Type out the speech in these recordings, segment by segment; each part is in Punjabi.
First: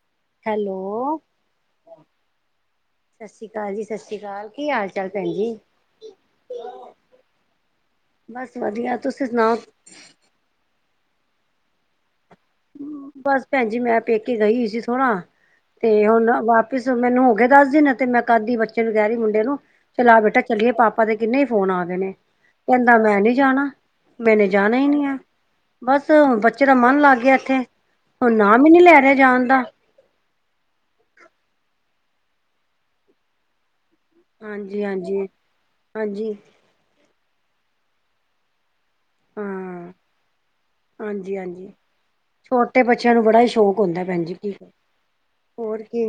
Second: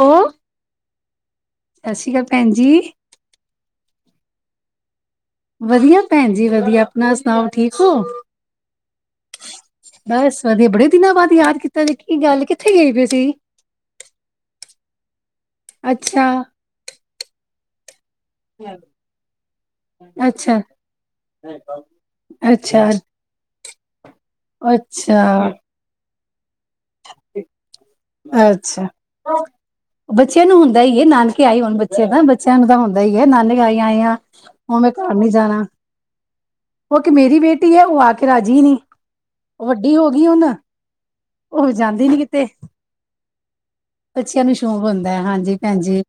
ਉਹ, ਹੈਲੋ, ਸਤਿ ਸ਼੍ਰੀ ਅਕਾਲ ਭੈਣ ਜੀ। ਸਤਿ ਸ਼੍ਰੀ ਅਕਾਲ ਜੀ ਸਤਿ ਸ਼੍ਰੀ ਅਕਾਲ ਅਕਾਲ ਕੀ ਹਾਲ ਚੱਲ ਭੈਣ ਜੀ। ਵਧੀਆ ਭੈਣ ਜੀ ਵਧੀਆ ਆਪਣਾ ਸੁਣਾਓ ਠੀਕ ਹੋ ਬਸ ਵਧੀਆ, ਤੁਸੀਂ ਸੁਣਾਓ? ਬਸ ਬੜੇ ਦਿਨਾਂ ਬਾਅਦ ਯਾਦ ਕੀਤਾ ਗੱਲ ਕਿ ਬਸ ਭੈਣ ਜੀ ਮੈਂ ਪੇਕੇ ਗਈ ਹੋਈ ਸੀ ਥੋਣਾ। ਤੇ ਅੱਛਾ ਹੁਣ ਵਾਪਿਸ ਮੈਨੂੰ ਹੋ ਗਏ ਦੱਸ ਦਿਨ ਤੇ ਮੈਂ ਕਦੀ ਬੱਚੇ ਨੂੰ ਕਹਿ ਰਹੀ ਮੁੰਡੇ ਨੂੰ ਚਲ ਆ ਬੇਟਾ ਅੱਛਾ ਚੱਲੀਏ ਪਾਪਾ ਦੇ ਕਿੰਨੇ ਹੀ ਫੋਨ ਆ ਗਏ ਨੇ ਅੱਛਾ ਕਹਿੰਦਾ ਮੈਂ ਨਹੀਂ ਜਾਣਾ। ਮੈਨੇ ਜਾਣਾ ਹੀ ਨਹੀਂ ਆ ਅੱਛਾ ਬਸ ਬੱਚੇ ਦਾ ਮਨ ਲੱਗ ਗਿਆ। ਇੱਥੇ ਹੁਣ ਨਾਮ ਹੀ ਨੀ ਅੱਛਾ ਲੈ ਰਿਹਾ ਜਾਣ ਦਾ ਬੱਚਿਆਂ ਨੂੰ ਹੁਣ ਦਾ ਹੀ ਹੈ ਨਾਨਕੇ ਆਏ ਹੋਣ ਬੱਚੇ ਦਾ ਬੱਚਿਆਂ ਨੂੰ ਤਾਂ ਹੁੰਦਾ ਹੀ ਹੈ ਨਾਨਕ ਆਈ ਆਏ ਆ। ਹੁਣ ਮੈਂ ਘਰ ਹਾਂਜੀ-ਹਾਂਜੀ, ਨੀ ਜਾਣਾ ਹਾਂਜੀ। ਉਹ ਇਕ ਮੇਰੀ ਬੇਟੀ ਏ ਉਹ ਆ ਕੇ ਰਾਜੀ ਨੀ ਹਾਂ ਉਹ ਵੱਡੀ ਹੋ ਗਈ ਹੁਣ ਉਹ ਜਾਂਦੀ ਨੀ ਕਿਤੇ। ਕਈ ਬੱਚਿਆਂ ਨੂੰ ਬੜਾ ਹੀ ਸ਼ੌਕ ਹੁੰਦਾ ਭੈਣ ਜੀ, ਬੱਚਿਆਂ ਕਿ ਨੂੰ ਕਰ ਸ਼ੌਕ ਹੁੰਦਾ ਹੈ ਹਾਂਜੀ ਭੈਣ ਹੋਰ ਜੀ ਕੀ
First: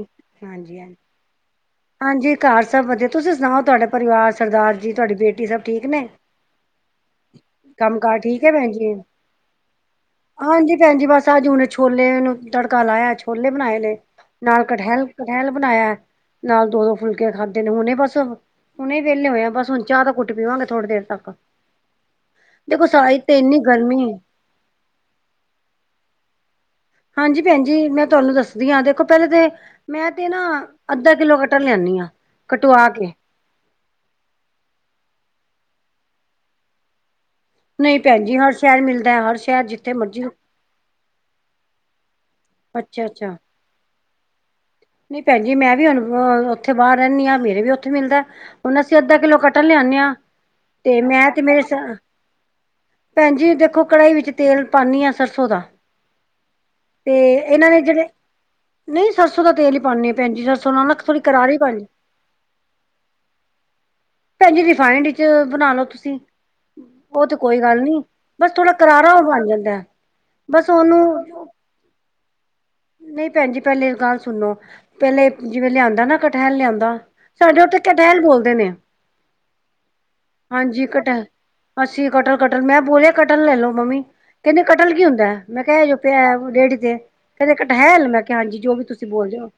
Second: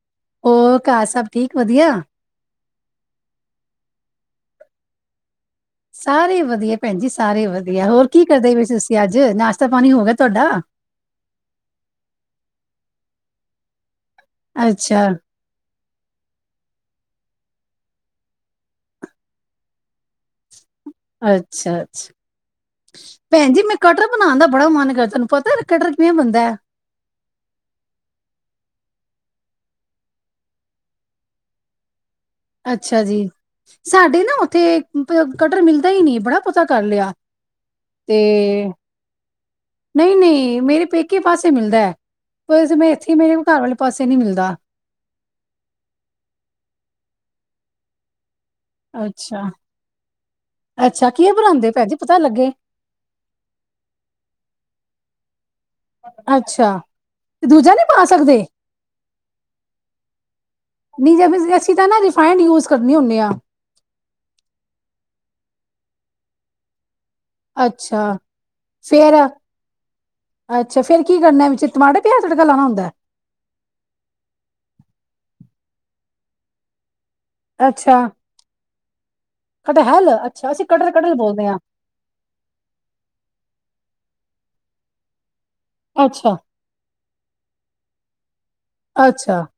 ਹੋਰ ਹਾਂਜੀ ਹ ਘਰ ਸਭ ਠੀਕ ਵਧੀਆ ਹਾਂਜੀ, ਹਾਂਜੀ। ਘਰ ਸਭ ਵਧੀਆ ਤੁਸੀਂ ਸੁਣਾਓ ਤੁਹਾਡਾ ਪਰਿਵਾਰ ਸਰਦਾਰ ਜੀ ਤੁਹਾਡੀ ਬੇਟੀ ਸਭ ਠੀਕ ਏ। ਸਾਰੇ ਵਧੀਆ ਭੈਣ ਜੀ ਸਾਰੇ ਵਧੀਆ ਕੰਮ ਹੋਰ ਕਾਰ ਕੀ ਠੀਕ ਹੈ ਕਰਦਾ ਪਏ ਭੈਣ ਸੀ। ਜੀ ਤੁਸੀਂ ਅੱਜ ਨਾਸ਼ਤਾ ਪਾਣੀ ਹੋ ਗਿਆ। ਤੁਹਾਡਾ ਹਾਂਜੀ ਭੈਣਜੀ ਬਸ ਅੱਜ ਉਹਨੇ ਛੋਲੇ ਨੂੰ ਤੜਕਾ ਲਾਇਆ ਛੋਲੇ ਬਣਾਏ ਨੇ ਨਾਲ ਅੱਛਾ ਕਠੈਲ ਲ ਬਣਾਇਆ। ਨਾਲ ਦੋ ਦੋ ਫੁਲਕੇ ਖਾਧਦੇ ਨੇ ਹੁਣੇ ਬਸ ਹੁਣੇ ਵਿਹਲੇ ਹੋਏ ਆ ਬਸ ਹੁਣ ਚਾਹ ਦਾ ਘੁੱਟ ਪੀਵਾਂਗੇ ਥੋੜ੍ਹੀ ਦੇਰ ਤੱਕ ਅੱਛਾ-ਅੱਛਾ ਦੇਖੋ ਸਾਈ ਤੇ ਭੈਣ ਇੰਨੀ ਜੀ ਮੈਂ ਕਟਟਰ ਗਰਮੀ ਬਣਾਉਣ ਦਾ ਬੜਾ ਮਨ ਕਰਦਾ ਪਤਾ ਕਟਰਰ ਕਿਵੇਂ ਬੰਦਾ ਹਾਂਜੀ ਭੈਣ ਜੀ। ਮੈਂ ਤੁਹਾਨੂੰ ਦੱਸਦੀ ਹਾਂ ਦੇਖੋ ਪਹਿਲੇ ਤੇ ਮੈਂ ਤੇ ਨਾ ਅੱਧਾ ਕਿੱਲੋ ਕੱਟਰ ਲਿਆਨੀ ਆਂ। ਅੱਛਾ ਜੀ, ਸਾਡੇ ਨਾ ਉੱਥੇ ਕਟਰ ਮਿਲਦਾ ਹੀ ਨਹੀ ਬੜਾ ਪਤਾ ਕਰ ਲਿਆ। ਨਹੀਂ ਤੇ ਭੈਣ ਜੀ ਹਰ ਸ਼ਹਿਰ ਮਿਲਦਾ ਹੈ, ਹਰ ਸ਼ਹਿਰ ਜਿੱਥੇ ਮਰਜ਼ੀ ਨਹੀਂ-ਨਹੀਂ ਮੇਰੇ ਪੇਕੇ ਇੱਕੀ ਪਾਸੇ ਮਿਲਦੈ ਵੈਸੇ ਮੈ ਅੱਛਾ ਇੱਥੇ ਮੇਰੇ ਕੋ ਘਰ ਵਾਲੇ ਪਾਸੇ ਨੀ ਮਿਲਦਾ। ਨਈ ਭੈਨਜੀ ਮੈਂ ਵੀ ਹੁਨ ਓਥੇ ਬਾਰ ਰੈਨੀ ਆਂ ਮੇਰੇ ਵੀ ਓਥੇ ਮਿਲਦੈ। ਹੁਣ ਅਸੀ ਅੱਧਾ ਕਿੱਲੋ ਅੱਛਾ ਕਟਲ ਲਿਆਨੇ ਆਂ ਤੇ ਅੱਛਾ ਮੈਂ ਕੀ ਤੇ ਮੇਰੇ ਬਣਾਉਂਦੇ ਭੈਣ ਜੀ ਪਤਾ ਲੱਗੇ ਭੈਣ ਜੀ ਦੇਖੋ ਕੜਾਈ ਵਿੱਚ ਤੇਲ ਪਾਨੀ ਆਂ ਸਰਸੋਂ ਦਾ। ਅੱਛਾ ਤੇ ਏਨਾਂ ਦੂਜਾ ਨੇ ਨਹੀਂ ਪਾ ਜੇੜੇ ਸਕਦੇ ਨਈ ਸਰਸੋਂ ਦਾ ਤੇਲ ਈ ਪਾਨੇ ਆਂ ਭੈਨ ਜੀ ਸਰਸੋਂ ਨਾਲ ਨਾ ਨਹੀਂ ਥੋੜੀ ਜੇ ਅਸੀਂ ਕਰਾਰੀ ਅਸੀਂ ਬਨ ਜਾਂ ਤਾਂ ਨਾ ਰਿਫਾਈਨਡ ਯੂਜ਼ ਕਰਨੀ ਹੁੰਦੇ ਆ ਭੈਣਜੀ ਰਿਫਾਇੰਡ ਇਚ ਬਨਾ ਲੋ ਤੁਸੀ। ਓ ਤੇ ਕੋਈ ਗੱਲ ਨੀ ਅੱਛਾ ਬਸ ਥੋੜਾ ਕਰਾਰਾ ਫੇਰ ਬਣ ਜਾਂਦੈ। ਅੱਛਾ ਫੇਰ ਕੀ ਕਰਨਾ ਵਿੱਚ ਟਮਾਟਰ ਪਿਆਜ ਤੜਕਾ ਲਾਣਾ ਹੁੰਦੈ? ਨਈ ਭੈਨਜੀ ਪੈਲੇ ਗੱਲ ਸੁਣ ਲੋ ਪੈਲੇ ਜਿਵੇਂ ਲਿਆਂਦਾ ਨਾ ਕਠਹਿਲ ਲਿਆਂਦਾ ਸਾਡੇ ਓਥੇ ਅੱਛਾ ਕਟੈਲ ਬੋਲਦੇ ਨੇ ਕਟਹਲ ਅੱਛਾ ਅਸੀਂ ਹਾਂਜੀ ਕਟਹਲ ਕਟਹਲ ਕਟੈਲ ਬੋਲਦੇ ਹਾਂ ਅੱਸੀਂ ਕਟਲ ਕਟਲ ਮੈਂ ਬੋਲਿਆ ਕਟਲ ਲੈ ਲੋ ਮੰਮੀ ਕੈਂਦੇ ਕਟਲ ਕੀ ਹੁੰਦਾ ਮੈਂ ਕੇਆ ਐ ਜੋ ਪਿਐ। ਅੱਛਾ ਰੇੜੀ ਤੇ ਕੈਂਦੇ ਕਠਹੈਲ ਮੈਂ ਕਿਆ ਹਾਂਜੀ ਜੋ ਵੀ ਤੁਸੀ ਬੋਲਦੇ ਅੱਛਾ ਓ।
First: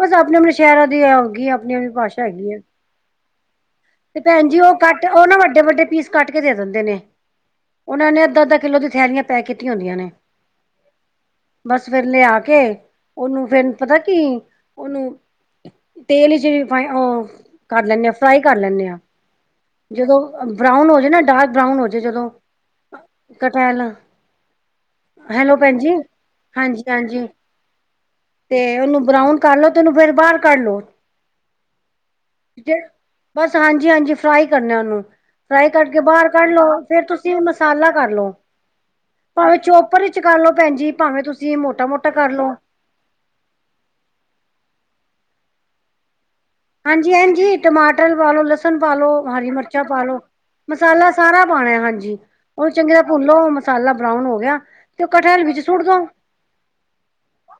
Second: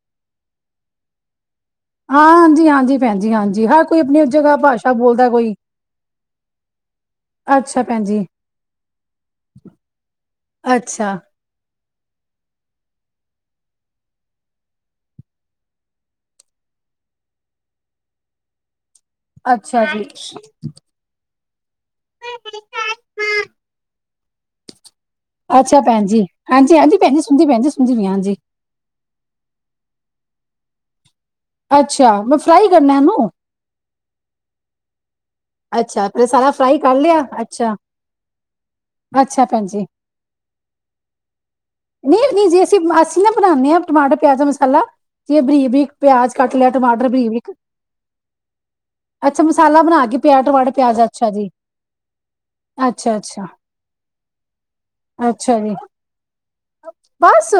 ਬਸ ਆਪਨੇ ਆਪਨੇ ਸ਼ੈਰਾਂ ਦੀ ਐ ਹੋਗੀ ਆਪਨੇ ਭਾਸ਼ਾ ਹੈਗੀ ਏ ਹਾਂਜੀ ਹਾਂਜੀ ਭੈਣ ਜੀ ਹਾਂਜੀ ਹਰ ਕੋਈ ਤੇ ਆਪਣੀ ਭੈਨ ਜਗ੍ਹਾ ਜੀ ਓ ਭਾਸ਼ਾ ਕੱਟ ਓ ਬੋਲਦਾ ਨਾ ਕੋਈ ਵੱਡੇ ਵੱਡੇ ਪੀਸ ਕੱਟ ਕੇ ਦੇ ਦੇਂਦੇ ਨੇ। ਅੱਛਾ ਭੈਣ ਓਨਾਂ ਨੇ ਜੀ ਅੱਦਾ ਅੱਦਾ ਕਿੱਲੋ ਦੀਆਂ ਥੈਲੀਆਂ ਪੈਕ ਕੀਤੀਆਂ ਹੁੰਦੀਆਂ ਨੇ। ਅੱਛਾ ਬਸ ਫੇਰ ਲਿਆ ਕੇ ਉਨੂੰ ਫੇਰ ਪਤਾ ਕੀ ਉਨੂੰ ਤੇਲ ਈਚ ਵੀ ਫਾਈ ਓ ਕਰ ਲੈਨੇ ਆ ਫਰਾਈ ਕਰ ਲੈਨੇ ਆਂ। ਅੱਛਾ ਜੀ ਜਦੋ ਬਰਾਊਨ ਹੋ ਜੇ ਨਾ ਡਾਰਕ ਬਰਾਊਨ ਹੋ ਜੇ ਤੇ ਜਦੋਂ ਕਟੈਲ ਅੱਛਾ ਭੈਨਜੀ ਹਾਂਜੀ, ਹਾਂਜੀ ਭੈਨਜੀ ਹਾਂਜੀ-ਹਾਂਜੀ ਸੁਣਦੀ ਪੀ ਆਂ, ਸੁਣਦੀ ਪੀ ਆਂ ਹਾਂਜੀ। ਤੇ ਉਨੂੰ ਬਰਾਊਨ ਕਰ ਲੋ ਤੇ ਉਨੂੰ ਫੇਰ ਬਾਰ ਕੱਢ ਲੋ। ਅੱਛਾ ਮੈ ਫਰਾਈ ਕਰਨਾ ਏ ਏਨੂੰ। ਹਾਂਜੀ, ਹਾਂਜੀ ਫਰਾਈ ਕਰਨੈ ਉਨੂੰ। ਫਰਾਈ ਕਡ ਕੇ ਅੱਛਾ ਫਿਰ ਬਾਰ ਸਾਰਾ ਕੱਢ ਲੋ ਫਰਾਈ ਕਰ ਫੇਰ ਲਿਆ ਤੁਸੀ ਓ ਅੱਛਾ ਮਸਾਲਾ ਕਰ ਲੋ। ਅੱਛਾ ਭਾਵੇਂ ਭੈਣ ਜੀ ਚੋਪਰ ਇਚ ਕਰਲੋ ਭੈਨਜੀ ਭਾਵੇਂ ਤੁਸੀ ਏ ਮੋਟਾ, ਮੋਟਾ ਕਰਲੋ। ਅਸੀ ਅਸੀ ਨਾ ਬਣਾਨੇ ਆਂ ਟਮਾਟਰ ਪਿਆਜ ਦਾ ਮਸਾਲਾ ਜਿਵੇਂ ਬਰੀ ਬਰੀਕ ਪਿਆਜ ਕੱਟ ਲੈ ਹਾਂਜੀ, ਹਾਂਜੀ ਟਮਾਟਰ ਪਾਲੋ, ਲਸਣ ਪਾਲੋ, ਅੱਛਾ ਹਰੀ ਮਸਾਲਾ ਮਰਚਾਂ ਬਣਾ ਕੇ ਪਾਲੋ। ਪਿਆ ਟਮਾਟਰ ਪਿਆਜ਼ ਮਸਾਲਾ ਅੱਛਾ ਜੀ ਸਾਰਾ ਪਾਣਾ ਏ ਹਾਂਜੀ ਓਨ ਚੰਗੀ ਤਰਾ ਅੱਛਾ ਭੁੱਨ ਲੋ ਅੱਛਾ ਮਸਾਲਾ ਬਰਾਉਨ ਹੋ ਗਿਆ ਤੇ ਕਠੇਲ ਵਿੱਚ ਸੁੱਟ ਦੋ। ਬੱਸ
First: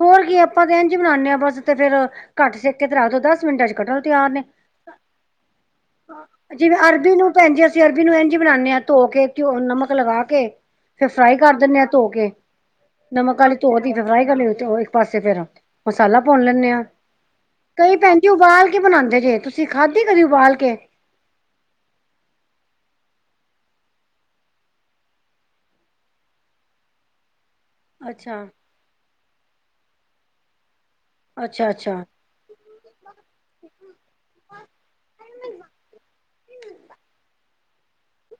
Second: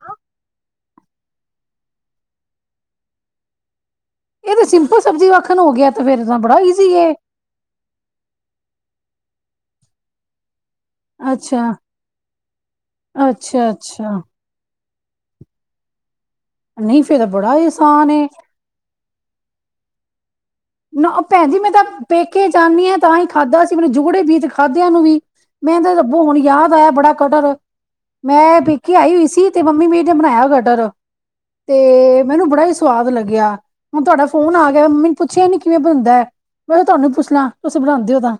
ਹੋਰ ਕੀ ਆਪਾਂ ਤੇ ਇੰਝ ਈ ਬਣਾਨੇ ਆਂ ਬਸ ਤੇ ਫੇਰ ਘੱਟ ਸੇਕੇ ਤੇ ਰੱਖ ਦੋ ਦਸ ਮਿੰਟਾਂ ਚ ਕਟਲ ਤਿਆਰ ਨੇ ਤਾਂ ਸਿੰਪਲ ਸਬਜ਼ੀ ਵਾਕਣ ਹੋ ਗਿਆ ਤੇ ਫੇਰ ਤਾਂ ਬੜਾ ਜਿਵੇਂ ਈਜ਼ੀ ਹੈ ਅਰਬੀ ਨੂੰ ਭੈਣ ਜੀ ਅਸੀ ਅਰਬੀ ਨੂੰ ਐਂਝੀ ਬਣਾਨੇ ਆਂ ਧੋ ਕੇ ਨਮਕ ਲਗਾ ਕੇ ਫੇਰ ਫਰਾਈ ਕਰ ਅੱਛਾ ਦੇਨੇ ਆ ਧੋ ਕੇ ਨਮਕ ਆਲੀ ਅੱਛਾ ਧੋ ਤੀ ਤੇ ਅੱਛਾ ਫਰਾਈ ਕਰ ਲੀਓ ਇੱਕ ਪਾਸੇ ਫੇਰ ਮਸਾਲਾ ਭੋਨ ਲੈਨੇ ਆਂ ਨਹੀਂ ਫੇਰ ਤਾਂ ਬੜਾ ਕਈ ਆਸਾਨ ਭੈਂ ਏ ਉਬਾਲ ਕੇ ਬਨਾਂਦੇ ਜੇ ਤੁਸੀ ਖਾਧੀ ਕਦੀ ਉਬਾਲ ਕੇ? ਨਾ ਭੈਣ ਜੀ ਮੈਂ ਤਾਂ ਪੇਕੇ ਜਾਨੀ ਆਂ ਤਾਂ ਈ ਖਾਧਾ ਸੀ ਮੈਨੂੰ ਜੁਗੜੇ ਬੀਤ ਖਾਦਿਆਂ ਨੂੰ ਵੀ। ਮੇਨ ਤੇ ਰੱਬੋ ਹੁਣ ਯਾਦ ਆਇਆ ਬੜਾ ਕਟਰ ਅੱਛਾ ਮੈਂ ਪੇਕੇ ਆਈ ਹੋਈ ਸੀ ਤੇ ਮੰਮੀ ਮੇਰ ਨੇ ਬਣਾਇਆ ਕਟਰ ਅੱਛਾ-ਅੱਛਾ ਤੇ ਮੈਨੂੰ ਬੜਾ ਈ ਸਵਾਦ ਲੱਗਿਆ ਹੁਨ ਤਾਡਾ ਫੋਨ ਆ ਗਿਆ ਮੰਮੀ ਨੂੰ ਪੁੱਛਿਆ ਈ ਨੀ ਕਿਵੇਂ ਬਣਦਾ ਏ ਮੈਂ ਕਿਆ ਤਾਨੂੰ ਪੁੱਛ ਲਾਂ ਤੁਸੀ ਬਨਾਂਦੇ ਓ ਤਾਂ।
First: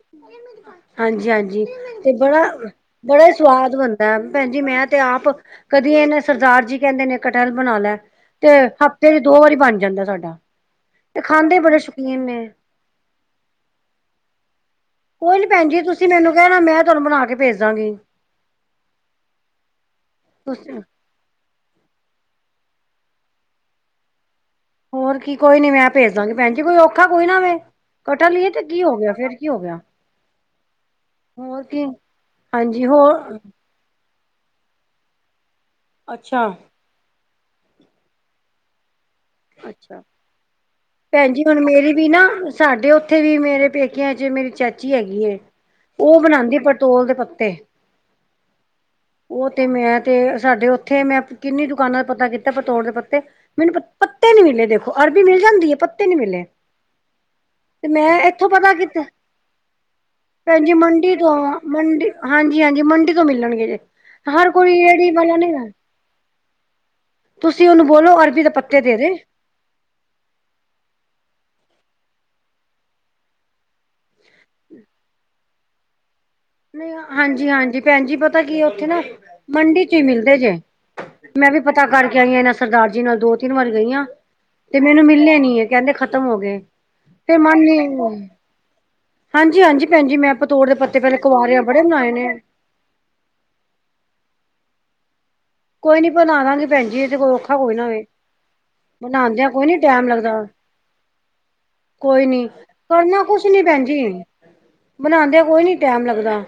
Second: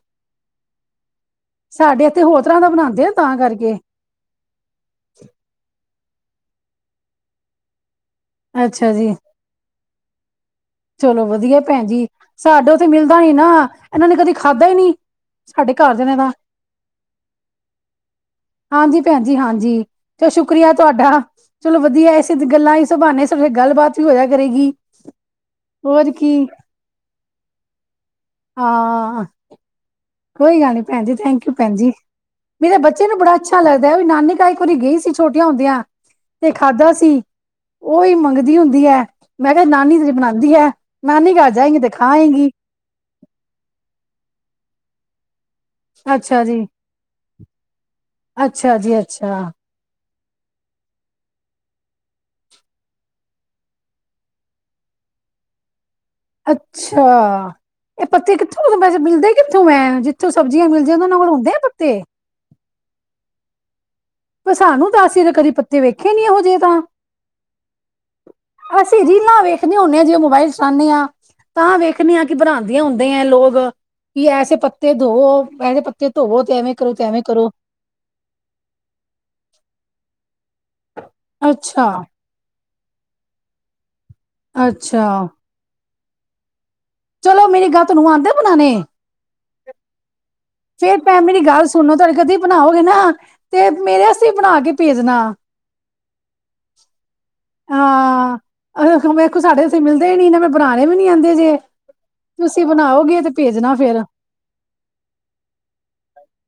ਹਾਂਜੀ-ਹਾਂਜੀ ਸਾਡੇ ਤੇ ਇੱਥੇ ਹੋਰ ਬੜਾ, ਤਰ੍ਹਾਂ ਦਾ ਬਣਾਉਂਦੇ ਆ ਬੜਾ ਈ ਤਾਂ ਕਰਕੇ ਸਵਾਦ ਬਣ ਪੇਮ ਭੈਣ ਜੀ ਮੈਂ ਤੇ ਆਪ ਕਦੀ ਏਹ ਨੇ ਸਰਦਾਰ ਜੀ ਕੇਹੰਦੇ ਨੇ ਕਟਲ ਬਣਾ ਲੈ। ਤੇ ਅੱਛਾ ਜੀ ਹਫ਼ਤੇ ਵੀ ਦੋ ਵਾਰੀ ਬਣ ਜਾਂਦਾ ਸਾਡਾ। ਤੇ ਚਲੋ ਵਧੀਆ ਖਾਂਦੇ ਏ ਬੜੇ ਭੈਣ ਜੀ, ਸ਼ੌਕੀਨ ਨੇ ਸਾਡੇ ਉੱਥੇ ਮਿਲਦਾ ਨੀ ਨਾ, ਏਹਨਾਂ ਨੇ ਕਦੀ ਖਾਧਾ ਈ ਨੀ। ਕੋਈ ਨੀ ਭੈਣ ਸਾਡੇ ਜੀ, ਘਰ ਦੇ ਤੁਸੀਂ ਨੇ ਤਾਂ ਮੈਨੂੰ ਕੇਹਣਾ ਮੈਂ ਤੁਹਾਨੂੰ ਬਣਾ ਕੇ ਭੇਜ ਦਾਂਗੀ। ਹਾਂਜੀ ਭੈਣ ਜੀ ਹਾਂਜੀ ਤੇ ਸ਼ੁਕਰੀਆ ਤੁਸੀਂ ਤੁਹਾਡਾ। ਚਲੋ ਵਧੀਆ ਏ ਇਸੇ ਗੱਲਾਂ ਇਸੇ ਭਾਨੇ ਸਬਸੇ ਗੱਲਬਾਤ ਵੀ ਹੋਏਆ ਕਰੇਗੀ। ਹੋਰ ਕੀ ਕੋਈ ਨੀ ਮੈਂ ਹੋਰ ਭੇਜ ਦਾਂਗੀ, ਕੀ ਭੈਣ ਜੀ ਕੋਈ ਔਖਾ ਕੋਈ ਨਾ ਵੇ, ਕੱਟਲ ਈ ਏ ਤੇ ਕੀ ਹੋ ਗੇਆ ਹਾਂ ਫੇਰ? ਕੀ ਹੋ ਗੇਆ। ਕੋਈ ਗੱਲ ਨੀ ਭੈਣ ਜੀ, ਥੈਂਕ ਯੂ ਭੈਣ ਜੀ, ਮੇਰੇ ਹਾਂਜੀ ਬੱਚੇ ਨੂੰ ਬੜਾ ਹੋਰ ਅੱਛਾ ਲੱਗਦਾ ਉਹ ਵੀ ਨਾਨੀ ਕਾ ਇਕ ਵਾਰੀ ਗਈ ਸੀ ਛੋਟੇਆਂ ਹੁੰਦੇਆਂ, ਅੱਛਾ ਤੇ ਖਾਧਾ ਸੀ ਔਈ ਮੰਗਦੀ ਹੁੰਦੀ ਐ। ਮੈਂ ਕੇਹਾ ਨਾਨੀ ਅੱਛਾ ਤੇਰੀ ਬਣਾੰਦੀ ਐ, ਨਾਨੀ ਭੈਣ ਜੀ ਕਾਰ ਹੁਣ ਜਾਏੰਗੀ ਤੇ ਮੇਰੀ ਵੀ ਖਾ ਨਾ ਆਏੰਗੀ। ਸਾਡੇ ਔਥੇ ਵੀ ਮੇਰੇ ਪੇਕੇਆਂ ਚ ਮੇਰੀ ਚਾਚੀ ਹੈਗੀ ਏ। ਔਹ ਅੱਛਾ ਬਣਾੰਦੀ ਏ ਜੀ ਪਤੋਲ ਦੇ ਪੱਤੇ, ਅੱਛਾ ਜੀ ਅੱਛਾ ਔਹ ਤੇ ਮੈਂ ਤੇ ਸਾਡੇ ਔਥੇ ਮੈਂ ਕਿੰਨੀ ਦੁਕਾਨਾਂ ਪਤਾ ਕੀਤਾ ਪਤੋੜ ਦੇ ਪੱਤੇ, ਮੈਨੂੰ ਪਤ ਪੱਤੇ ਨੀ ਮਿਲੇ ਦੇਖੋ, ਅਰਬੀ ਮਿਲ ਜਾਂਦੀ ਏ ਪੱ ਅੱਛਾ। ਏਹ ਮੈਂ ਪੱਤੇ ਇੱਥੋਂ ਕਿੱਥੋਂ ਪਤਾ ਅਹ ਵੈਸੇ ਕੀਤਾ ਮਿਲਦੇ ਕਿੱਥੋਂ ਐ, ਜਿੱਥੋਂ ਸਬਜ਼ੀਆਂ ਮਿਲ ਜਾਨ ਓਹਨਾਂ ਕੋਲ ਹੁੰਦੇ ਐ ਪੱਤੇ? ਹਾਂਜੀ-ਹਾਂਜੀ ਮੰਡੀ ਤੋਂ ਮਿਲਣਗੇ। ਹਰ ਪਰ ਕੋਈ ਸਾਨੂੰ ਤਾਂ ਏਅੜੀ ਅਸੀਂ ਤਾਂ ਵਾਲਾ ਕਦੀ ਨਈ ਅ, ਪੱਤੇ ਵੇਖੇ ਨੀ ਇਹੋ ਜਿਹੇ ਤਾਂ ਤੁਸੀਂ ਓਹਨੂੰ ਬੋਲੋ ਅਰਬੀ ਦੇ ਪ ਅਸੀਂ ਜੀਨਾ ਨਾ ਵੇਖਨੇ ਹੁੰਨੇ ਆਂ ਜੇ ਉਹ ਮੋਬਾਇਲ ਚਲਾਣੇ ਆਂ, ਤਾਂ ਵੇਖਨੇ ਆਂ ਕਿ ਬਣਾਂਦੀਆਂ ਹੁੰਦੇ ਐ ਲੋਗ। ਕਿ ਐਸੇ ਪੱਤੇ ਧੋਔ, ਐਸੇ ਪੱਤੇ ਧੋਵੋ ਤੇ ਐਵੇਂ ਨਹੀਂ ਕਰੋ ਤੇ ਐਵੇਂ ਕਰੋ। ਹਾਂਜੀ ਹਾਂਜੀ ਭੈਣ ਜੀ ਪਤਾ ਕੀ ਏ ਔਥੇ ਨਾ, ਮੰਡੀ ਚ ਈ ਮਿਲਦੇ ਜੇ, ਮੈਂ ਵੀ ਪਤਾ ਅੱਛਾ, ਕਰਕੇ ਆਈ ਆਂ ਏਹਨਾਂ ਸਰਦਾਰ ਜੀ ਨਾਲ ਦੋ, ਤਿੰਨ ਵਾਰੀ ਗਈ ਆਂ, ਤੇ ਮੈਨੂੰ ਅੱਛਾ ਮਿਲੇ ਨੀ ਏ ਕੇਹੰਦੇ ਖ਼ਤਮ ਹੋ ਗਏ। ਚਲੋ ਮੇਰੀ ਗਾਤ ਨੂੰ ਆੰਦੇ ਬਣਾਣੇ? ਹਾਂਜੀ-ਹਾਂਜੀ ਭੈਣ ਜੀ ਮੈਂ ਪਤੋੜ ਦੇ ਪੱਤੇ ਪੈਲੇ ਗਾਲ ਸੁਣੋ ਤੇ ਕਦੀ ਬਣਾਓਗੇ ਨਾ, ਤੇ ਮੇਰੇ ਆਸਤੇ ਵੀ ਬਣਾ ਕੇ ਭੇਜਣਾ। ਕੋਈ ਨੀ ਬਣਾਦਾਂਗੇ ਭੈਣ ਜੀ ਏਹ ਤੇ ਕੋ ਔ ਖਾ ਕੋਈ ਨਾ ਵੇ, ਹਾਂ ਅ ਵੇਖੋ ਬਣਾੰਦੇਆਂ ਸਾਡੇ ਕੋਈ ਨੀ ਇੱਥੇ ਟੈਮ ਮਿਲਦੇ ਹੀ ਨੀ ਨਾ ਲੱਗਦਾ। ਮੈਂ ਬਣਾਣੇ ਵੀ ਨੀ ਆਂਦੇ ਜੇ ਕੋਈ ਨੀ, ਤੁਸੀਂ ਬਣਾਓਗੇ ਕਰਨਾ ਤੇ ਕੁਛ ਨੀ ਭੇਜਣਾ ਭੈਣ ਜੀ, ਫੇਰ ਬਣਾੰਦੇਆਂ ਕੋਈ ਨੀ ਟੈਮ ਲੱਗਦਾ।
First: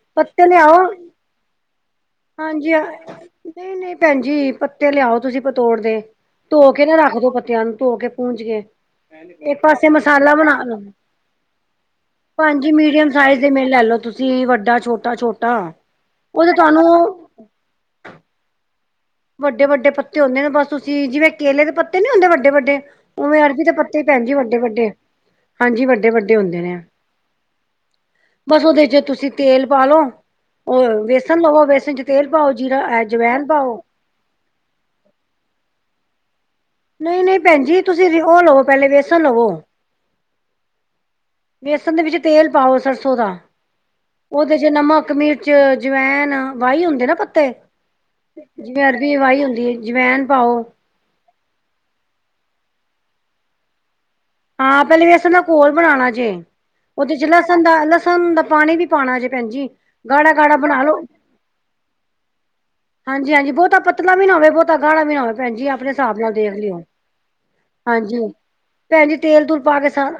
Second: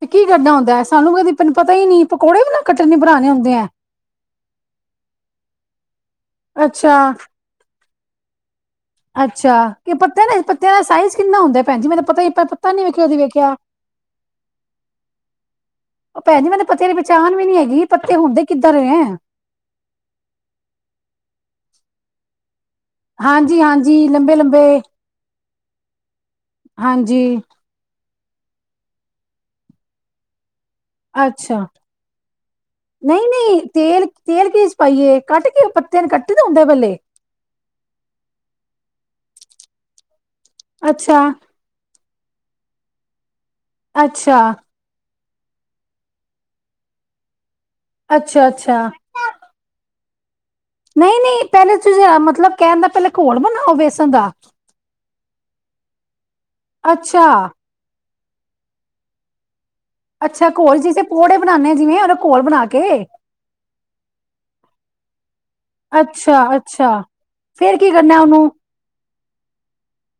ਤੇ ਕੀ ਪੱਤੇ ਕੱਰਨਾ ਲਿਆਓ ਹੁੰਦਾ ਏ, ਸਾਨੂੰ ਕਦੀ ਪ ਪਤਾ ਈ ਨਈ ਪਕੌੜੇ ਵੀ ਨਾ ਕੱਟਣੇ ਬਣਾਣੇ ਹੁੰਦੇ ਐ? ਨਈ ਭੈਣਜੀ ਪੱਤੇ ਲੇਆਓ ਤੁਸੀਂ ਪਤੋੜ ਦੇ, ਧੋ ਕੇ ਨਾ ਅੱਛਾ ਰਾਖ ਦੋ ਪੱਤੇਆਂ ਨੂੰ ਧੋ ਕੇ ਪੂੰਝ ਕੇ ਅੱਛਾ ਏਕ ਪਾਸੇ ਕਿ ਪੱਤਿਆਂ ਮਸਾਲਾ ਦਾ ਬਣਾ ਪੱਤਿਆਂ ਲੋ, ਦਾ ਸਾਈਜ਼ ਕਿੰਨਾ ਹੁੰਦਾ ਭੈਣ ਜੀ ਮੈਨੂੰ ਪਤਾ ਹੀ ਭੈਣਜੀ ਪੱਤਾ ਨੀ ਵੇਖਿਆ ਮੀਡੀਅਮ ਕਦੀ ਸਾਈਜ਼ ਦੇ ਵੇਖਿਆ ਮੇਨ ਲੈਲੋ ਤੁਸ ਕੀ ਵੱਡਾ ਛੋਟਾ-ਛੋਟਾ ਔਹ ਭੈਣ ਜੀ ਮੈਂਨੂ ਪੱਤੇਯਾਂ ਦੀ ਪੇਚਾਣ ਵੀ ਨੀ ਹੈਗੀ, ਪੱਤੇ ਹੁੰਦੇ ਕਿੱਧਰ ਹੈਂ। ਵੱਡੇ-ਵੱਡੇ ਪੱਤੇ ਹੁੰਦੇ ਨੇ ਬਸ ਤੁਸੀਂ ਜਿਵੇਂ ਕੇਲੇ ਦੇ ਪੱਤੇ ਨੀ ਹੁੰਦੇ ਵੱਡੇ-ਵੱਡੇ ਉਵੇਂ ਹਾਂਜੀ ਅਰਬੀ ਦੇ ਪੱਤੇ ਵੀ ਹਾਂਜੀ ਪੈਣ ਜੀ ਲੰਬੇ ਲੰਬੇ ਵੱਡੇ-ਵੱਡੇ, ਹਾਂਜੀ ਵੱਡੇ-ਵੱਡੇ ਹੁੰਦੇ ਨੇ। ਹਾਂਜੀ ਬਾਸ ਉਹਦੇ ਚ ਤੁਸੀਂ ਤੇਲ ਪਾਲੋ ਔਰ ਵੇਸਨ ਲਵੋ, ਅੱਛਾ ਵੇਸਨ ਚ ਤੇਲ ਪਾਓ, ਜੀਰਾ ਨਹੀਂ ਐਜਵੈਨ ਨਹੀਂ ਪਾਓ। ਤੇਲ ਤੇਲ ਕੀਦੇ ਚ ਪਾਈਏ, ਕਾਟ ਕੇ ਪੱਤੇ ਨੂੰ ਕੱਟੀ ਦਾ ਹੁੰਦਾ ਪੇਹਲੇ? ਨਈ-ਨਈ ਭੈਣ ਜੀ ਤੁਸੀਂ ਉਹ ਲੋ ਪੇਹਲੇ ਵੇਸਣ ਲਵੋ। ਅੱਛਾ ਵੇਸਣ ਦੇ ਵਿੱਚ ਤੇਲ ਪਾਓ ਸਰਸੋਂ ਦਾ, ਅੱਛਾ ਉਹਦੇ ਚ ਨਮਕ, ਮਿਰ ਚ ਜਵੈਨ ਵਾਈ ਹੁੰਦੇ ਨਾ ਪੱਤੇ, ਅੱਛਾ ਜਿਵੇ ਅੱਛਾ ਅਰਬੀ ਵੀ ਵਾਹੀ ਹੁੰਦੀ ਹੈ, ਜਵੈਨ ਪਾਓ ਨਹੀਂ- ਨਹੀਂ, ਪਹਿਲੇ ਤੁਸੀਂ ਮਤਲਬ ਕਹਿਣਦਾ ਪਹਿਲੇ ਘੋਲ ਬਣਾਓ ਬੇਸਣ ਦਾ ਹਾਂ, ਪਹਿਲੇ ਵੇਸਣ ਦਾ ਘੋਲ ਬਣਾਣਾ ਜੇ, ਉਹਦੇ ਅੱਛਾ ਚ ਲਸਣ ਦਾ ਲ ਸਣ ਦਾ ਪਾਣੀ ਵੀ ਪਾਉਣਾ ਜੇ, ਭੈਣਜੀ। ਗਾੜਾ- ਅੱਛਾ ਗਾੜਾ ਘੋਲ ਬਣਾ ਲੋੋ, ਜਿਸੇ ਪਕੌੜੇ ਬਣਾਉਦੇ ਆ ਜਿਵੇਂ ਉਹਦਾ ਘੋਲ ਬਣਾ ਕੇ ਹਾਂਜੀ- ਹਾਂਜੀ, ਬਹੁਤਾ ਪਤਲਾ ਵੀ ਨਾ ਹੋਵੇ ਬਹੁਤਾ ਗਾੜਾ ਵੀ ਨਾ ਹੋਵੇ। ਭੈਣ ਜੀ ਆਪਣੇ ਹਿਸਾਬ ਨਾਲ ਅੱਛਾ ਦੇਖ ਲਿਓ। ਅੱਛਾ ਫੇਰ ਕੀ ਕਰਨਾ ਹਾਂਜੀ ਉਹਨੂੰ। ਭੈਣ ਜੀ ਤੇਲ ਤੂਲ ਪਾ ਕੇ ਸਾਰਾ,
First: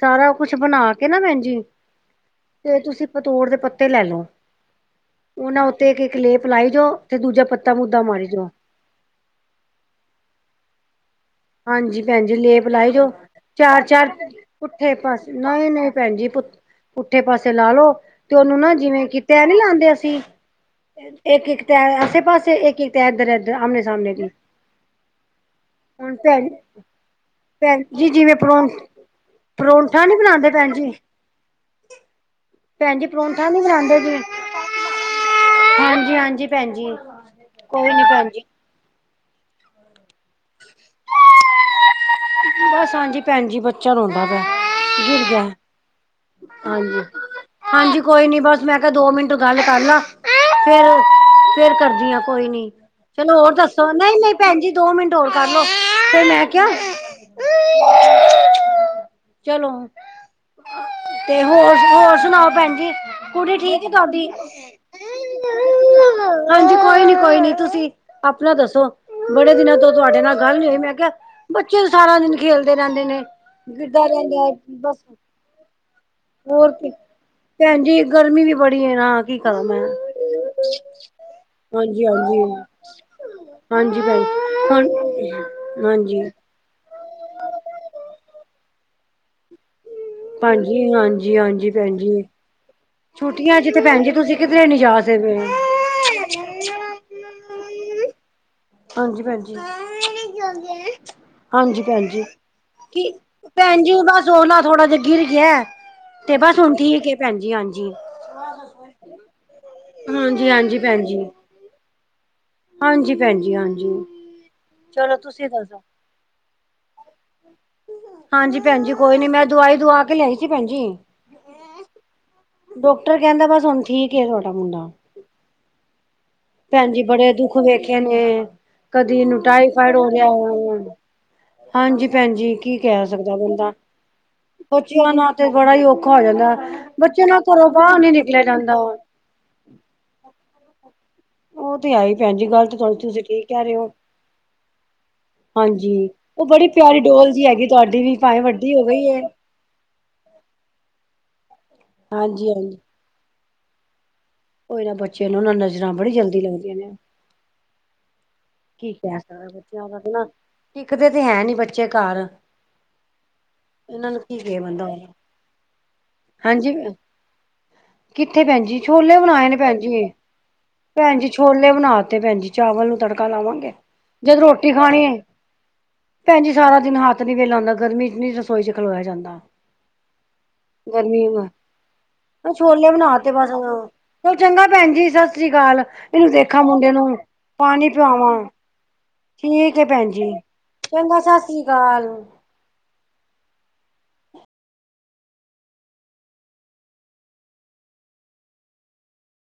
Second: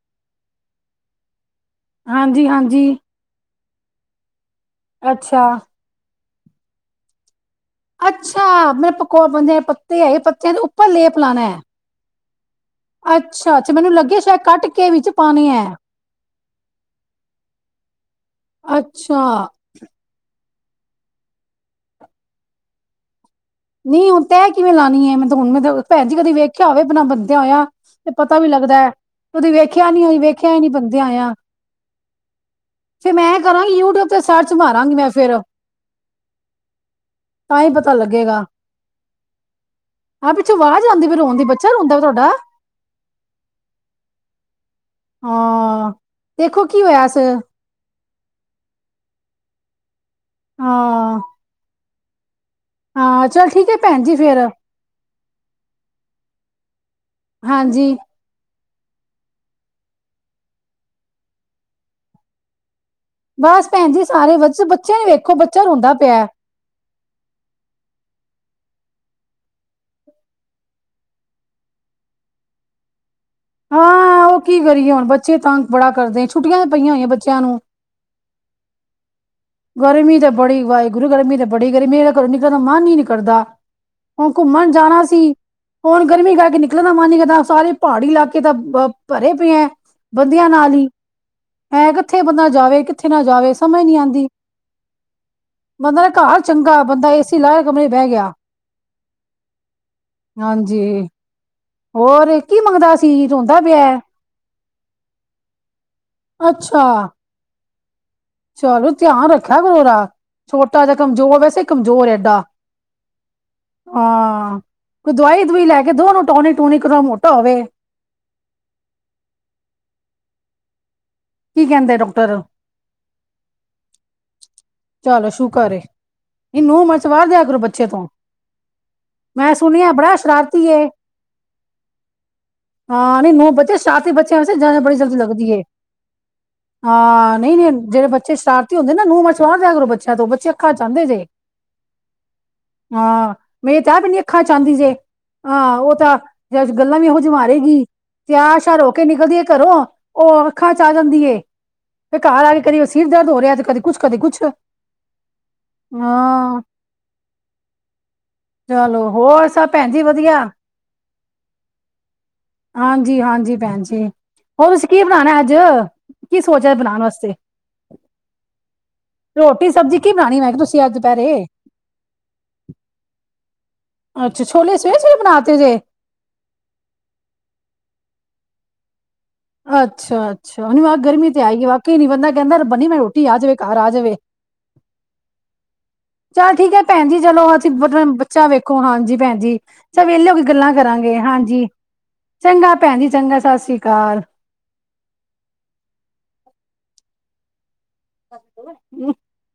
ਸਾਰਾ ਕੁਛ ਬਣਾ ਕੇ ਨਾ ਭੈਣ ਜੀ, ਹਾਂਜੀ ਤੇ ਹਾਂਜੀ ਤੁਸੀਂ ਪਤੋੜ ਦੇ ਪੱਤੇ ਲੈ ਲੋ। ਅੱਛਾ! ਤੇ ਇੱਕ- ਇੱਕ ਲੇਪ ਲਾਈ ਜਾਓ ਤੇ ਦੂਜਾ ਪੱਤਾ ਮੁੱਦਾ ਮਾਰੀ ਜਾਉ। ਆਪੇ ਪੱਕ [unintelligible] ਉਹ ਬਣਦੇ ਪੱਤੇ ਹੈ, ਪੱਤਿਆਂ ਦੇ ਉੱਪਰ ਲੇਪ ਲਾਂਣਾ। ਹਾਂਜੀ ਭੈਣਜੀ, ਲੇਪ ਲਾਈ ਜਾਓ, ਅੱਛਾ ਚਾਰ ਮੈਨੂੰ -ਚਾਰ ਲੱਗਿਆ ਸ਼ਾਇਦ ਕੱਟ ਕੇ ਪੁੱਠੇ ਵਿੱਚ ਪਰ ਪਾਣੇ ਹੈ ਨਹੀ-ਨਹੀ ਭੈਣ ਜੀ ਪੁ ਪੁੱਠੇ ਪਾਸੇ ਲਾ ਲਓ ਤੇ ਉਹਨੂੰ ਨਾ ਜਿਵੇਂ ਕਿ ਅੱਛਾ ਤੈਅ ਨੀ ਲਾਂਦੇ ਅਸੀਂ ਇੱਕ -ਇੱਕ ਤੈਅ ਆਸੇ ਪਾਸੇ, ਇੱਕ- ਇੱਕ ਤੈਅ ਇੱਧਰ- ਇਧਰ ਆਮਣੇ ਨਹੀਂ -ਸਾਹਮਣੇ ਹੁਣ ਦੀ ਤੈਅ ਕਿਵੇਂ ਲਾਣੀਏ, ਮੈਂ ਹੁਣ ਮੈਂ ਭੈਣ ਜੀ ਕਦੇ ਵੇਖਿਆ ਹੋਵੇ ਬਿਨਾਂ ਬਣਦਿਆਂ ਹੋਇਆ ਭੈਣ ਜੀ ਤੇ ਜਿਵੇਂ ਪਤਾ ਵੀ ਪਰੌ ਲੱਗਦਾ ਐ। ਉਹਦੀ ਵੇਖਿਆ ਨੀ ਪਰੌਂਠਾ ਅ ਬਣਾਂਦੇ ਵੇਖਿਆ ਹੀ ਨੀ ਭੈਣ ਜੀ। ਬਣਦਿਆ ਹੋਇਆ। ਭੈਣ ਜੀ ਫਿਰ ਮੈਂ ਇਹ ਪਰੌਂਠਾ ਨੀ ਕਰਾਂ ਯੂਟਿਊਬ ਤੇ ਸਰਚ ਮਾਰਾਂਗੀ ਮੈਂ ਫਿਰ [inaudible] ਹਾਂਜੀ- ਹਾਂਜੀ ਭੈਣਜੀ। ਤਾਂ ਹੀ ਪਤਾ ਲੱਗੇਗਾ। ਆ ਪਿੱਛੇ ਅਵਾਜ ਆਂਦੀ ਪਈ ਰੋਂਂਣ ਦੀ ਬੱ ਬਸ ਹਾਂਜੀ ਭੈਣਜੀ, ਬੱਚਾ ਰੋਂਦਾ ਪਇਆ। ਗਿਰ ਗਿਆ। ਹਾਂ ਦੇਖੋ ਕੀ ਹਾਂਜੀ। ਹੋਇਆ ਇਸ ਹਾਂਜੀ, ਕੋਈ ਨੀ ਬਸ ਮੈਂ ਕਿਹਾ ਦੋ ਮਿੰਟ ਗੱਲ ਕਰ ਲਾਂ, ਫੇਰ- ਹਾਂ ਫੇਰ ਕਰਦੀ ਆਂ। ਕੋਈ ਨੀ, ਹਾਂ ਚਲੋ ਚਲ ਹੋਰ ਠੀਕ ਹੈ ਦੱਸੋ ਭੈਣ ਜੀ ਨਹੀਂ -ਨਹੀਂ ਫਿਰ ਭੈਣ ਜੀ ਦੋ ਮਿੰਟ ਹੋਰ ਕਰਲੋ ਤੇ ਮੈਂ ਕਿਹਾ ਹਾਂਜੀ! ਚਲੋ। ਤੇ ਹੋਰ- ਹੋਰ ਸੁਣਾਓ ਭੈਣ ਜੀ। ਕੁੜੀ ਬਸ ਠੀਕ ਏ ਭੈਣ ਜੀ ਤੁਹਾਡੀ ਸਾਰੇ ਬੱਚੇ ਬੱਚੇ ਨੇ ਵੇਖੋ ਬੱਚਾ ਰੋਂਦਾ ਪਿਆ ਹੈ। ਹਾਂਜੀ ਕੋਈ ਨੀ ਕੋਈ ਨੀ, ਤੁਸੀਂ ਆਪਣਾ ਦੱਸੋ ਬੜੇ ਦਿਨਾਂ ਤੋਂ ਤੁਹਾਡੇ ਨਾਲ ਗੱਲ ਨ ਹੋਈ, ਮੈਂ ਕਿਹਾ ਫਿਰ ਸਾਰਾ ਦਿਨ ਖੇਲਦੇ ਰਹਿੰਦੇ ਨੇ। ਫਿਰਦਾ ਹਾਂ ਉਹ ਰਹਿੰਦਾ ਏ ਕੀ ਕਰੀਏ ਬੱਸ, ਹੁਣ ਬੱਚੇ ਤੰਗ ਬੜਾ ਕਰਦੇ ਨੇ, ਛੁੱਟੀਆਂ ਹੋਰ ਕੀ, ਪਈਆਂ ਹੋਈਆਂ ਬੱਚਿਆਂ ਨੂੰ ਭੈਣ ਜੀ ਗਰਮੀ ਵੀ ਬੜੀ ਏ ਨਾ। ਕੀ ਕਰਾਂ ਮੈਂ ਗਰਮੀ ਤੇ ਬੜੀ ਵਾਹਿਗੁਰੂ, ਗਰਮੀ ਤਾਂ ਬੜੀ ਹਾਂਜੀ ਗਰਮੀੇ ਘਰੋਂ ਨਿਕਲਣ ਦਾ ਹਾਂਜੀ ਮਨ ਹੀ ਨੀ ਕਰਦਾ। ਹਾਂਜੀ ਭੈਣ ਹੁਣ ਘੁੰਮਣ ਹਾਂ ਜਾਣਾ ਸੀ ਹੁਣ ਹਾਂਜੀ ਗਰਮੀ ਕਰਕੇ ਨ ਨਿਕਲਣ ਦਾ ਮਨ ਨਹੀਂ ਕਰਦਾ। ਸਾਰੇ ਪਹਾੜੀ ਇਲਾਕੇ ਤਾਂ ਭ ਭਰੇ ਪਏ ਹੈ। ਬੰਦਿਆਂ ਨਾਲ ਹੀ, ਭਾਜੀ ਹਾਂਜੀ ਹਾਂਜੀ ਹੈਂ ਭੈਣ ਕਿੱਥੇ ਜੀ ਬੰਦਾ ਜਾਵੇ ਕਿੱਥੇ ਨਾ ਜਾਵੇ ਛੁੱਟੀਆਂ ਚ ਤੇ ਸਮਝ ਨੀ ਭੈਣ ਜੀ ਆਂਦੀ। ਤੁਸੀਂ ਕਿਧਰੇ ਨੀ ਜਾ ਸਕਦੇ। [unintelligible] ਬੰਦਾ ਨਾ ਘਾਰ ਚੰਗਾ, ਬੰਦਾ ਏ ਸੀ ਲਾਇ ਕਮਰੇ ਚ ਬਹਿ ਗਿਆ। ਹਾਂਜੀ ਭੈਣਜੀ। [inaudible] ਹਾਂਜੀ ਹਾਂਜੀ ਭੈਣ ਜੀ, ਹੋਰ ਮੰਗਦਾ ਕੀ ਸੀ ਰੋਂਦਾ ਪਿਆ ਭੈਣ ਜੀ ਹੈ? ਬਸ ਸੋਲਾ ਥੋੜਾ ਜਿਹਾ ਗਿਰ ਗਿਆ, ਤੇ ਬਸ ਹੁਣ ਅੱਛਾ ਠੀਕ ਏ ਭੈਣ ਜੀ। ਹਾਂਜੀ। ਚਲੋ ਧਿਆਨ ਰੱਖਿਆ ਕਰੋ ਉਹਦਾ, ਹਾਂਜੀ ਹਾਂਜੀ ਛੋਟਾ ਤੇ ਭੈਣ ਜੀ ਕਮਜ਼ੋਰ ਵੈਸੇ ਹੀ ਕਮਜ਼ੋਰ ਏਡਾ ਹਾਂਜੀ ਭੈਣਜੀ, ਹਾਂਜੀ। ਹਾਂ ਕੋਈ ਚਲੋ ਤੁਸੀਂ ਦਵਾਈ-ਦੂਵੂਈ ਲੈ ਦੱਸੋ ਕੇ ਦੋ, ਓਨੂੰ ਟੋਨਿਕ-ਟੂਨਿਕ ਉਦੇ ਨਾ ਮੋਟਾ ਹੋਵੇ। ਹਾਂਜੀ ਭੈਨਜੀ ਕੋਈ ਨੀ, ਮੈਂ ਦਵਾਈ ਦਵਾ ਕੇ ਲੇਆਈ ਸੀ ਭੈਨ ਜੀ। ਕੀ ਕੈਂਦੇ ਡਾਕਟਰ? ਡਾਕਟਰ ਕੈਂਦਾ ਬਾੱਸ ਹੋਨ ਠੀਕ ਏ ਤੂਆਡਾ ਮੁੰਡਾ। ਚਲੋ ਸ਼ੁਕਰ ਏ। ਇਹਨੂੰ ਭੈਨ ਉਮਰ ਜੀ ਚ ਵਾਰ ਬੜੇ ਦਿਆ ਦੁੱਖ ਕਰੋ ਬੱਚੇ ਵੇਖੇ ਤੋਂ ਨੇ ਕਦੀ ਇਨੂੰ ਮੈਂ ਸੁਣਿਆ ਟਾਈਫਾਈਡ ਹੋ ਬੜਾ ਰੇਆ ਸ਼ਰਾਰਤੀ ਏ ਆ, ਹਾਂਜੀ, ਭੈਨਜੀ ਕੀ ਕੈਹ ਹਾਂ ਨਹੀਂ ਸਕਦੈ ਨੂੰਹ ਬੰਦਾ, ਬੱਚੇ ਸ਼ਰਾਰਤੀ ਬੱਚਿਆਂ ਵਾਸਤੇ ਜੰਜ ਬੜੀ ਬੱਚੇਆਂ ਜਲਦੀ ਨਾ ਤੇ ਲੱਗਦੀ ਏ ਬੜਾ ਈ ਔਖਾ ਹੋ ਜਾਂਦੈ, ਬੱਚੇਆਂ ਨਾ ਘਰੋਂ ਬਾਰ ਨੀ ਨਿਕਲ ਨਿਕਲੇਆ ਜਾਂਦਾ। ਨੂਨ-ਮਚਰ ਵਾਰ ਦੇਆ ਕਰੋ ਬੱਚੇਆਂ ਤੋਂ, ਬੱਚੇ ਅੱਖਾ ਚ ਆਂਦੇ ਜੇ। ਉਹ ਤੇ ਹੈ ਹੀ ਭੈਣ ਜੀ ਗੱਲ ਤੇ ਤੁਹਾਡੀ ਤੁਸੀਂ ਹਾਂ, ਠੀਕ ਕਹਿ ਰਹੇ ਮੈਂ ਹੋ ਤਾਂ ਆਪ ਈਨੀ ਅੱਖਾਂ ਚ ਆਂਦੀ ਜੇ। ਆ, ਹਾਂਜੀ ਓ ਤਾ ਉਹ ਬੜੀ ਗੱਲਾਂ ਪਿਆਰੀ ਵੀ ਉਹੋ ਜੀ ਡੋਲ ਹੈਗੀ ਮਾਰੇਗੀ, ਤੁਹਾਡੀ ਵੀ ਭਾਵੇਂ ਵੱਡੀ ਤੇਆਰ-ਸ਼ਾਰ ਹੋ ਕੇ ਗਈ ਹੈ ਨਿਕਲਦੀ ਏ ਘਰੋਂ, ਓ ਅੱਖਾਂ ਚ ਆ ਜਾਂਦੀ ਏ, ਤੇ ਘਾਰ ਹਾਂਜੀ ਆ ਕੇ, ਕਦੀ ਸਿਰ ਦਰਦ ਹੋ ਰੇਐ, ਤੇ ਕਦੀ ਕੁੱਛ ਕਦੀ ਕੁੱਛ ਓਈਨਾਂ ਬੱਚੇਆਂ ਨੂੰ ਨਜਰਾਂ ਬੜੀ ਜਲਦੀ ਲੱਗਦੀਆਂ ਨੇ। ਕੀ ਚਲੋ ਕੈ ਸਕਦੇ ਹੋਰ ਸਭ ਬੱਚੇਆਂ ਭੈਣ ਦਾ ਜੀ ਨਾ, ਵਧੀਆ ਟਿਕਦੇ ਤੇ ਹੈ ਨੀ ਬੱਚੇ ਘਾਰ। ਹਾਂਜੀ-ਹਾਂਜੀ ਭੈਨ ਜੀ, ਹੋਰ ਤੂਸੀ ਬੰਦਾ ਕੀ ਬਣਾਨੇ ਅੱਜ? ਕੀ ਸੋਚ ਰੈ ਹਾਂਜੀ ਬਨਾਨ ਵਸਤੇ? ਕਿੱਥੇ ਭੈਨ ਜੀ, ਛੋਲੇ ਬਨਾਏ ਨੇ ਭੈਨ ਸਬਜ਼ੀ ਜੀ, ਕੀ ਬਣਾਣੀ ਮੈਂ ਕਿਹਾ ਤੁਸੀਂ ਅੱਜ ਭੈਣ ਜੀ ਦੁਪਹਿਰੇ ਛੋਲੇ ਲੇ ਬਨਾ ਤੇ ਭੈਨਜੀ, ਚਾਵਲ ਨੂੰ ਤੜਕਾ ਲਾਵਾਂਗੇ ਅੱਛਾ, ਛੋਲੇ ਸਵੇਰੇ-ਸਵੇਰੇ ਬਨਾ ਤੇ ਜੇ? ਭੈਨਜੀ, ਸਾਰਾ ਦਿਨ ਹਾੱਥ ਨੀ ਵੇਲਾ ਹੂੰਦਾ, ਗਰਮੀ ਚ ਨੀ ਰਸੋਈ ਚ ਖਲੋਏਆ ਜਾਂਦਾ। ਅੱਛਾ-ਅੱਛਾ, ਉ ਆ ਗਰਮੀ ਤੇ ਹੈ ਈ ਏ, ਵਾਕਏ ਨੀ ਬੰਦਾ ਕੈਂਦੈ ਬਨੀ ਛੋਲੇ ਮੈ ਬਣਾ ਰੋਟੀ ਤੇ ਆ ਬਸ ਜਵੇ, ਘਰ ਆ ਜਵੇ। ਚਲ ਚੰਗਾ ਭੈਨ ਜੀ, ਸਸ੍ਰੀ ਕਾਲ। ਚੱਲ ਠੀਕ ਏ ਭੈਨ ਜੀ, ਚਲੋ ਅਚੀ ਬਦ ਪਿਆਵਾਂ ਬੱਚਾ ਵੇਖੋ ਹਾਂਜੀ ਭੈਨ ਜੀ, ਠੀਕ ਹੈ ਚ ਭੈਣ ਵੇਲੇ ਜੀ। ਹੋ ਕੇ ਗੱਲਾਂ ਕਰਾਂਗੇ, ਚੰਗਾ ਸਤਿ ਸ੍ਰੀ ਹਾਂਜੀ। ਅਕਾਲ। ਚੰਗਾ, ਭੈਨ ਜੀ ਚੰਗਾ, ਸਸ਼੍ਰੀ ਕਾਲ। [inaudible]